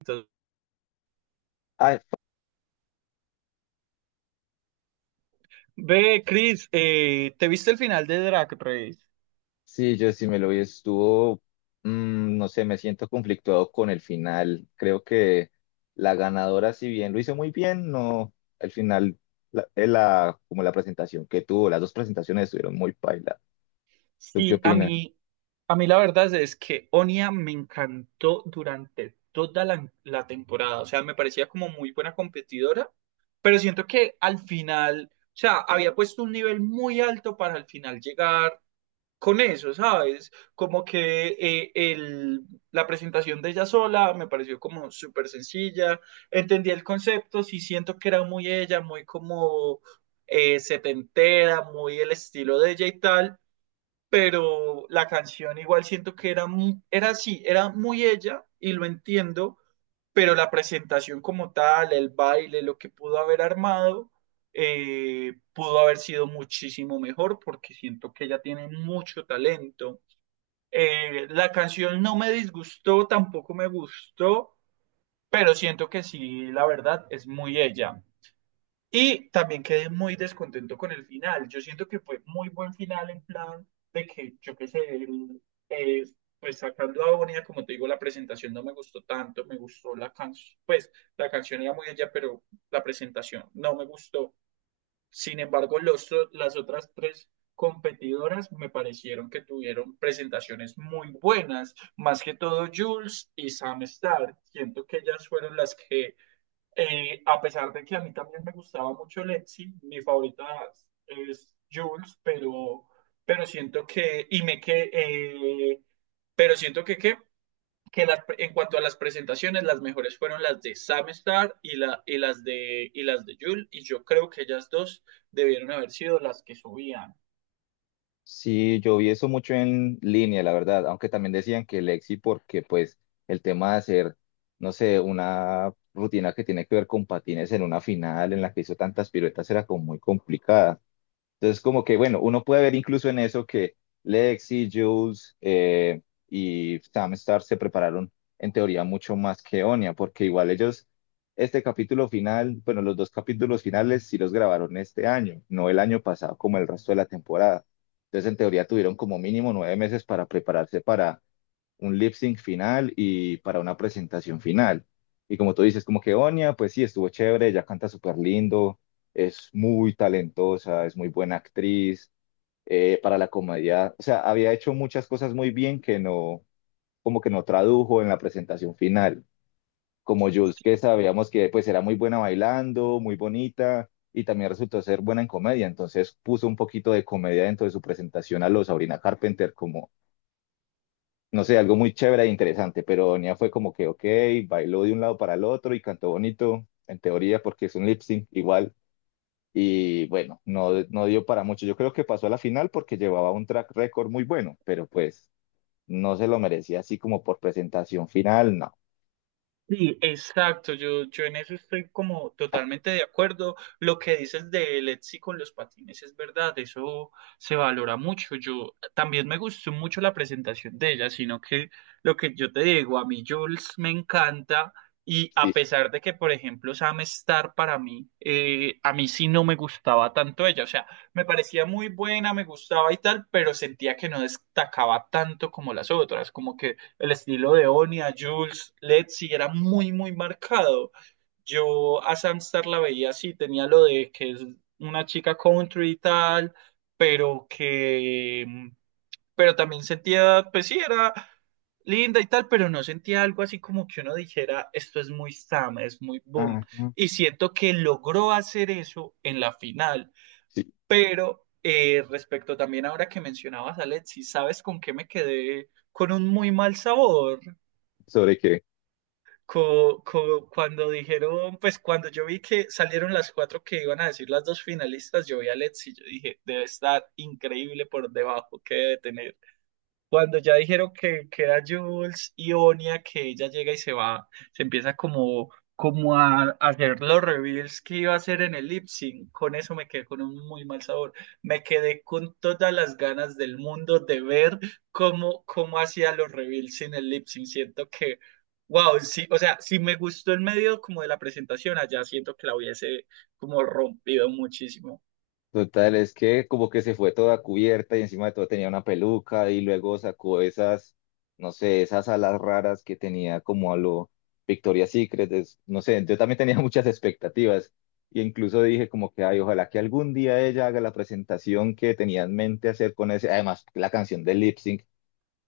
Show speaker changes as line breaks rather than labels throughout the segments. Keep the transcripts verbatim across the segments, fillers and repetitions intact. Entonces,
Ay,
ve, Chris, eh, ¿te viste el final de Drag Race?
sí, yo sí me lo vi, estuvo, mm, no sé, me siento conflictuado con el final. Creo que la ganadora, si bien lo hizo muy bien, no, al final, la, eh, la- como la presentación que tuvo, las dos presentaciones estuvieron muy paila. ¿Tú qué
Sí, a
opinas?
mí, a mí la verdad es que Onia me encantó durante toda la, la temporada. O sea, me parecía como muy buena competidora, pero siento que al final, o sea, había puesto un nivel muy alto para al final llegar con eso, ¿sabes? Como que eh, el, la presentación de ella sola me pareció como súper sencilla, entendí el concepto, sí siento que era muy ella, muy como eh, setentera, muy el estilo de ella y tal, pero la canción igual siento que era, mu- era así, era muy ella y lo entiendo, pero la presentación como tal, el baile, lo que pudo haber armado, eh, pudo haber sido muchísimo mejor porque siento que ella tiene mucho talento. Eh, la canción no me disgustó, tampoco me gustó, pero siento que sí, la verdad, es muy ella. Y también quedé muy descontento con el final. Yo siento que fue muy buen final en plan de que, yo qué sé, el- eh, pues sacando a Bonilla, como te digo, la presentación no me gustó tanto, me gustó la canción, pues la canción era muy allá, pero la presentación no me gustó. Sin embargo, los, o- las otras tres competidoras me parecieron que tuvieron presentaciones muy buenas, más que todo Jules y Sam Starr. Siento que ellas fueron las que eh, a pesar de que a mí también me gustaba mucho Lexi, mi favorita es Jules, pero, pero siento que, y me que, eh, pero siento que, que, que las- en cuanto a las presentaciones, las mejores fueron las de Sam Star y, la, y las de, y las de Jules, y yo creo que ellas dos debieron haber sido las que subían.
Sí, yo vi eso mucho en línea, la verdad, aunque también decían que Lexi, porque pues el tema de hacer, no sé, una rutina que tiene que ver con patines en una final en la que hizo tantas piruetas era como muy complicada. Entonces, como que, bueno, uno puede ver incluso en eso que Lexi, Jules eh, y Sam Star se prepararon en teoría mucho más que Onia, porque igual ellos, este capítulo final, bueno, los dos capítulos finales sí los grabaron este año, no el año pasado como el resto de la temporada. Entonces, en teoría tuvieron como mínimo nueve meses para prepararse para un lip sync final y para una presentación final. Y como tú dices, como que Onia, pues sí, estuvo chévere, ella canta súper lindo, es muy talentosa, es muy buena actriz, eh, para la comedia, o sea, había hecho muchas cosas muy bien que no, como que no tradujo en la presentación final. Como Jules, que sabíamos que pues era muy buena bailando, muy bonita, y también resultó ser buena en comedia, entonces puso un poquito de comedia dentro de su presentación a los Sabrina Carpenter como no sé, algo muy chévere e interesante, pero Nia fue como que, ok, bailó de un lado para el otro y cantó bonito, en teoría, porque es un lip sync igual. Y bueno, no, no dio para mucho. Yo creo que pasó a la final porque llevaba un track record muy bueno, pero pues no se lo merecía así como por presentación final, no.
Sí, exacto, yo, yo en eso estoy como totalmente de acuerdo. Lo que dices de Lexi con los patines es verdad, eso se valora mucho. Yo también me gustó mucho la presentación de ella, sino que lo que yo te digo, a mí Jules me encanta y a
Sí.
pesar de que, por ejemplo, Sam Star para mí, eh, a mí sí no me gustaba tanto ella, o sea, me parecía muy buena, me gustaba y tal, pero sentía que no destacaba tanto como las otras, como que el estilo de Onia, Jules, Letzi era muy, muy marcado. Yo a Samstar la veía así, tenía lo de que es una chica country y tal, pero que, pero también sentía, pues sí, era linda y tal, pero no sentía algo así como que uno dijera, esto es muy Sam, es muy boom.
Ah, no.
Y siento que logró hacer eso en la final,
Sí.
pero... eh, respecto también ahora que mencionabas a Letzi, ¿sabes con qué me quedé con un muy mal sabor?
¿Sobre qué?
Co- co- cuando dijeron, pues cuando yo vi que salieron las cuatro que iban a decir las dos finalistas, yo vi a Let's y yo dije, debe estar increíble por debajo, que debe tener. Cuando ya dijeron que queda Jules y Onia, que ella llega y se va, se empieza como, como a, a hacer los reveals que iba a hacer en el lip sync. Con eso me quedé con un muy mal sabor. Me quedé con todas las ganas del mundo de ver cómo, cómo hacía los reveals en el lip sync. Siento que, wow, sí, o sea, si me gustó el medio como de la presentación, allá siento que la hubiese como rompido muchísimo.
Total, es que como que se fue toda cubierta y encima de todo tenía una peluca y luego sacó esas, no sé, esas alas raras que tenía como a lo Victoria's Secret, es- no sé, yo también tenía muchas expectativas y incluso dije como que, ay, ojalá que algún día ella haga la presentación que tenía en mente hacer con ese, además la canción de Lip Sync,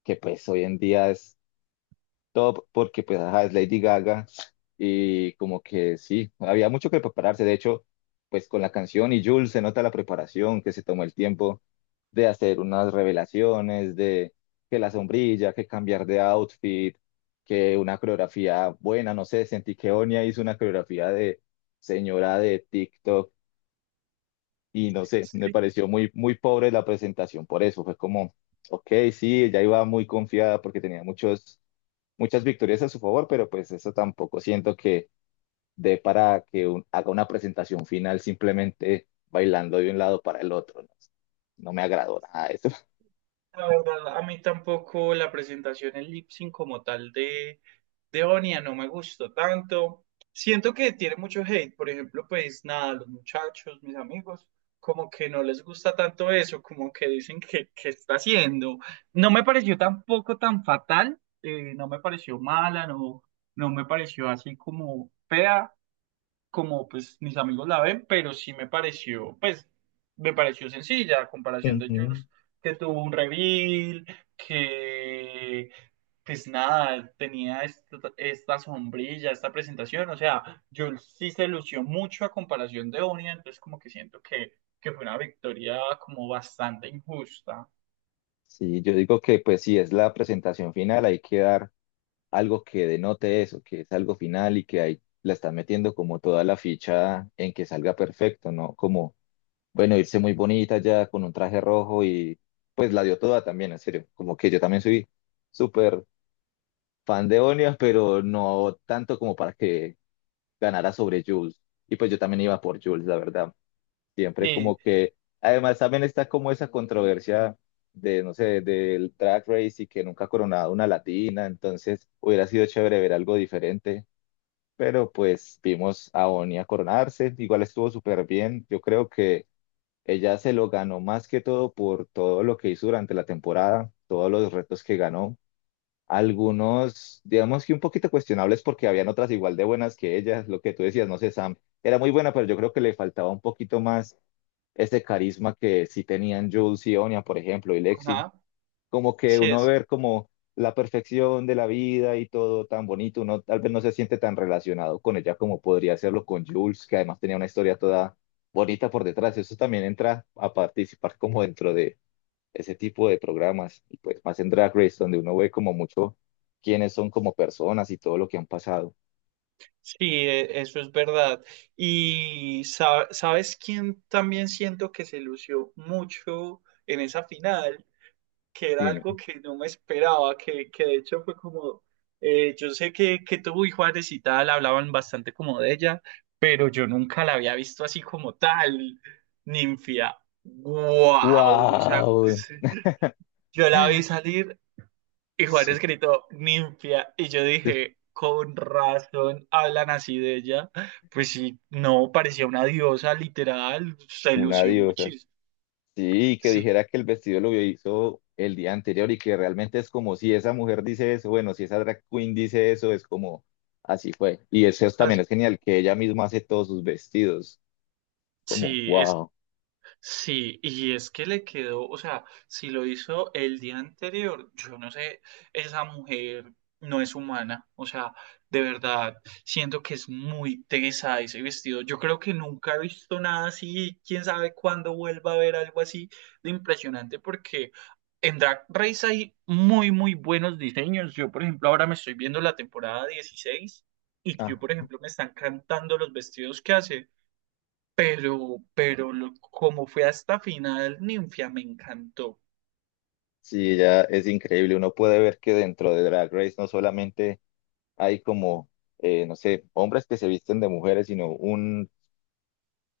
que pues hoy en día es top porque pues ajá, es Lady Gaga y como que sí, había mucho que prepararse. De hecho, pues con la canción y Jules se nota la preparación, que se tomó el tiempo de hacer unas revelaciones, de que la sombrilla, que cambiar de outfit, que una coreografía buena, no sé, sentí que Onia hizo una coreografía de señora de TikTok y no sé, me pareció muy, muy pobre la presentación, por eso fue como, ok, sí, ella iba muy confiada porque tenía muchos muchas victorias a su favor, pero pues eso tampoco siento que dé para que un- haga una presentación final simplemente bailando de un lado para el otro. No, no me agradó nada eso.
La verdad, a mí tampoco la presentación en lip sync como tal de, de Onia no me gustó tanto. Siento que tiene mucho hate, por ejemplo, pues nada, los muchachos, mis amigos, como que no les gusta tanto eso, como que dicen que, que está haciendo. No me pareció tampoco tan fatal, eh, no me pareció mala, no, no me pareció así como fea como pues mis amigos la ven, pero sí me pareció, pues, me pareció sencilla a comparación de
Ujú.
Jules, que tuvo un reveal, que pues nada, tenía esta, esta sombrilla, esta presentación, o sea, Jules sí se lució mucho a comparación de Onia, entonces como que siento que, que fue una victoria como bastante injusta.
Sí, yo digo que pues si es la presentación final, hay que dar algo que denote eso, que es algo final y que ahí la están metiendo como toda la ficha en que salga perfecto, ¿no? Como, bueno, irse muy bonita ya con un traje rojo y pues la dio toda también, en serio. Como que yo también soy súper fan de Onias, pero no tanto como para que ganara sobre Jules. Y pues yo también iba por Jules, la verdad. Siempre como
Sí,
que, además también está como esa controversia de, no sé, del track race y que nunca ha coronado una latina, entonces hubiera sido chévere ver algo diferente. Pero pues vimos a Onia coronarse, igual estuvo súper bien. Yo creo que ella se lo ganó más que todo por todo lo que hizo durante la temporada, todos los retos que ganó algunos, digamos que un poquito cuestionables porque habían otras igual de buenas que ellas lo que tú decías, no sé, Sam, era muy buena, pero yo creo que le faltaba un poquito más ese carisma que sí tenían Jules y Onya, por ejemplo, y Lexi.
ajá,
Como que
sí,
uno
eso.
ver como la perfección de la vida y todo tan bonito, uno tal vez no se siente tan relacionado con ella como podría hacerlo con Jules, que además tenía una historia toda bonita por detrás. Eso también entra a participar como dentro de ese tipo de programas, y pues más en Drag Race, donde uno ve como mucho quiénes son como personas y todo lo que han pasado.
Sí, e- eso es verdad. Y sa- sabes quién también siento que se lució mucho en esa final, que era
Dime.
algo que no me esperaba, que, que de hecho fue como, eh, yo sé que, que tú y Juárez y tal hablaban bastante como de ella, pero yo nunca la había visto así como tal, Ninfia. ¡Wow! O sea,
Wow.
yo la vi salir y Juan
Sí,
escrito ninfia. Y yo
sí,
dije, con razón hablan así de ella. Pues sí, no, parecía una diosa literal. Se
una
lució
diosa.
muchísimo.
Sí, que
Sí,
dijera que el vestido lo hizo el día anterior y que realmente es como si esa mujer dice eso, bueno, si esa drag queen dice eso, es como así fue. Y eso es- también
así-
es genial, que ella misma hace todos sus vestidos, como
sí.
wow.
Sí, y es que le quedó, o sea, si lo hizo el día anterior, yo no sé, esa mujer no es humana, o sea, de verdad, siento que es muy tesa ese vestido. Yo creo que nunca he visto nada así, quién sabe cuándo vuelva a ver algo así de impresionante, porque en Drag Race hay muy, muy buenos diseños. Yo, por ejemplo, ahora me estoy viendo la temporada dieciséis y
Ah,
que, por ejemplo, me están cantando los vestidos que hace pero, pero lo- como fue hasta final, Ninfia me encantó.
sí, ella es increíble. Uno puede ver que dentro de Drag Race no solamente hay como, eh, no sé, hombres que se visten de mujeres, sino un,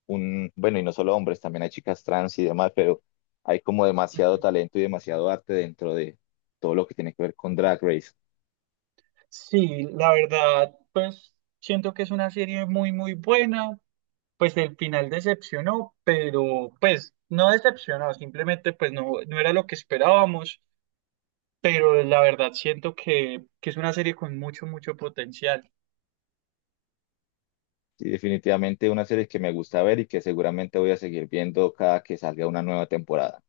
un, bueno, y no solo hombres, también hay chicas trans y demás, pero hay como demasiado
Ujú.
talento y demasiado arte dentro de todo lo que tiene que ver con Drag Race.
Sí, la verdad, pues siento que es una serie muy, muy buena. Pues el final decepcionó, pero pues no decepcionó, simplemente pues no, no era lo que esperábamos, pero la verdad siento que, que es una serie con mucho, mucho potencial.
Y definitivamente una serie que me gusta ver y que seguramente voy a seguir viendo cada que salga una nueva temporada.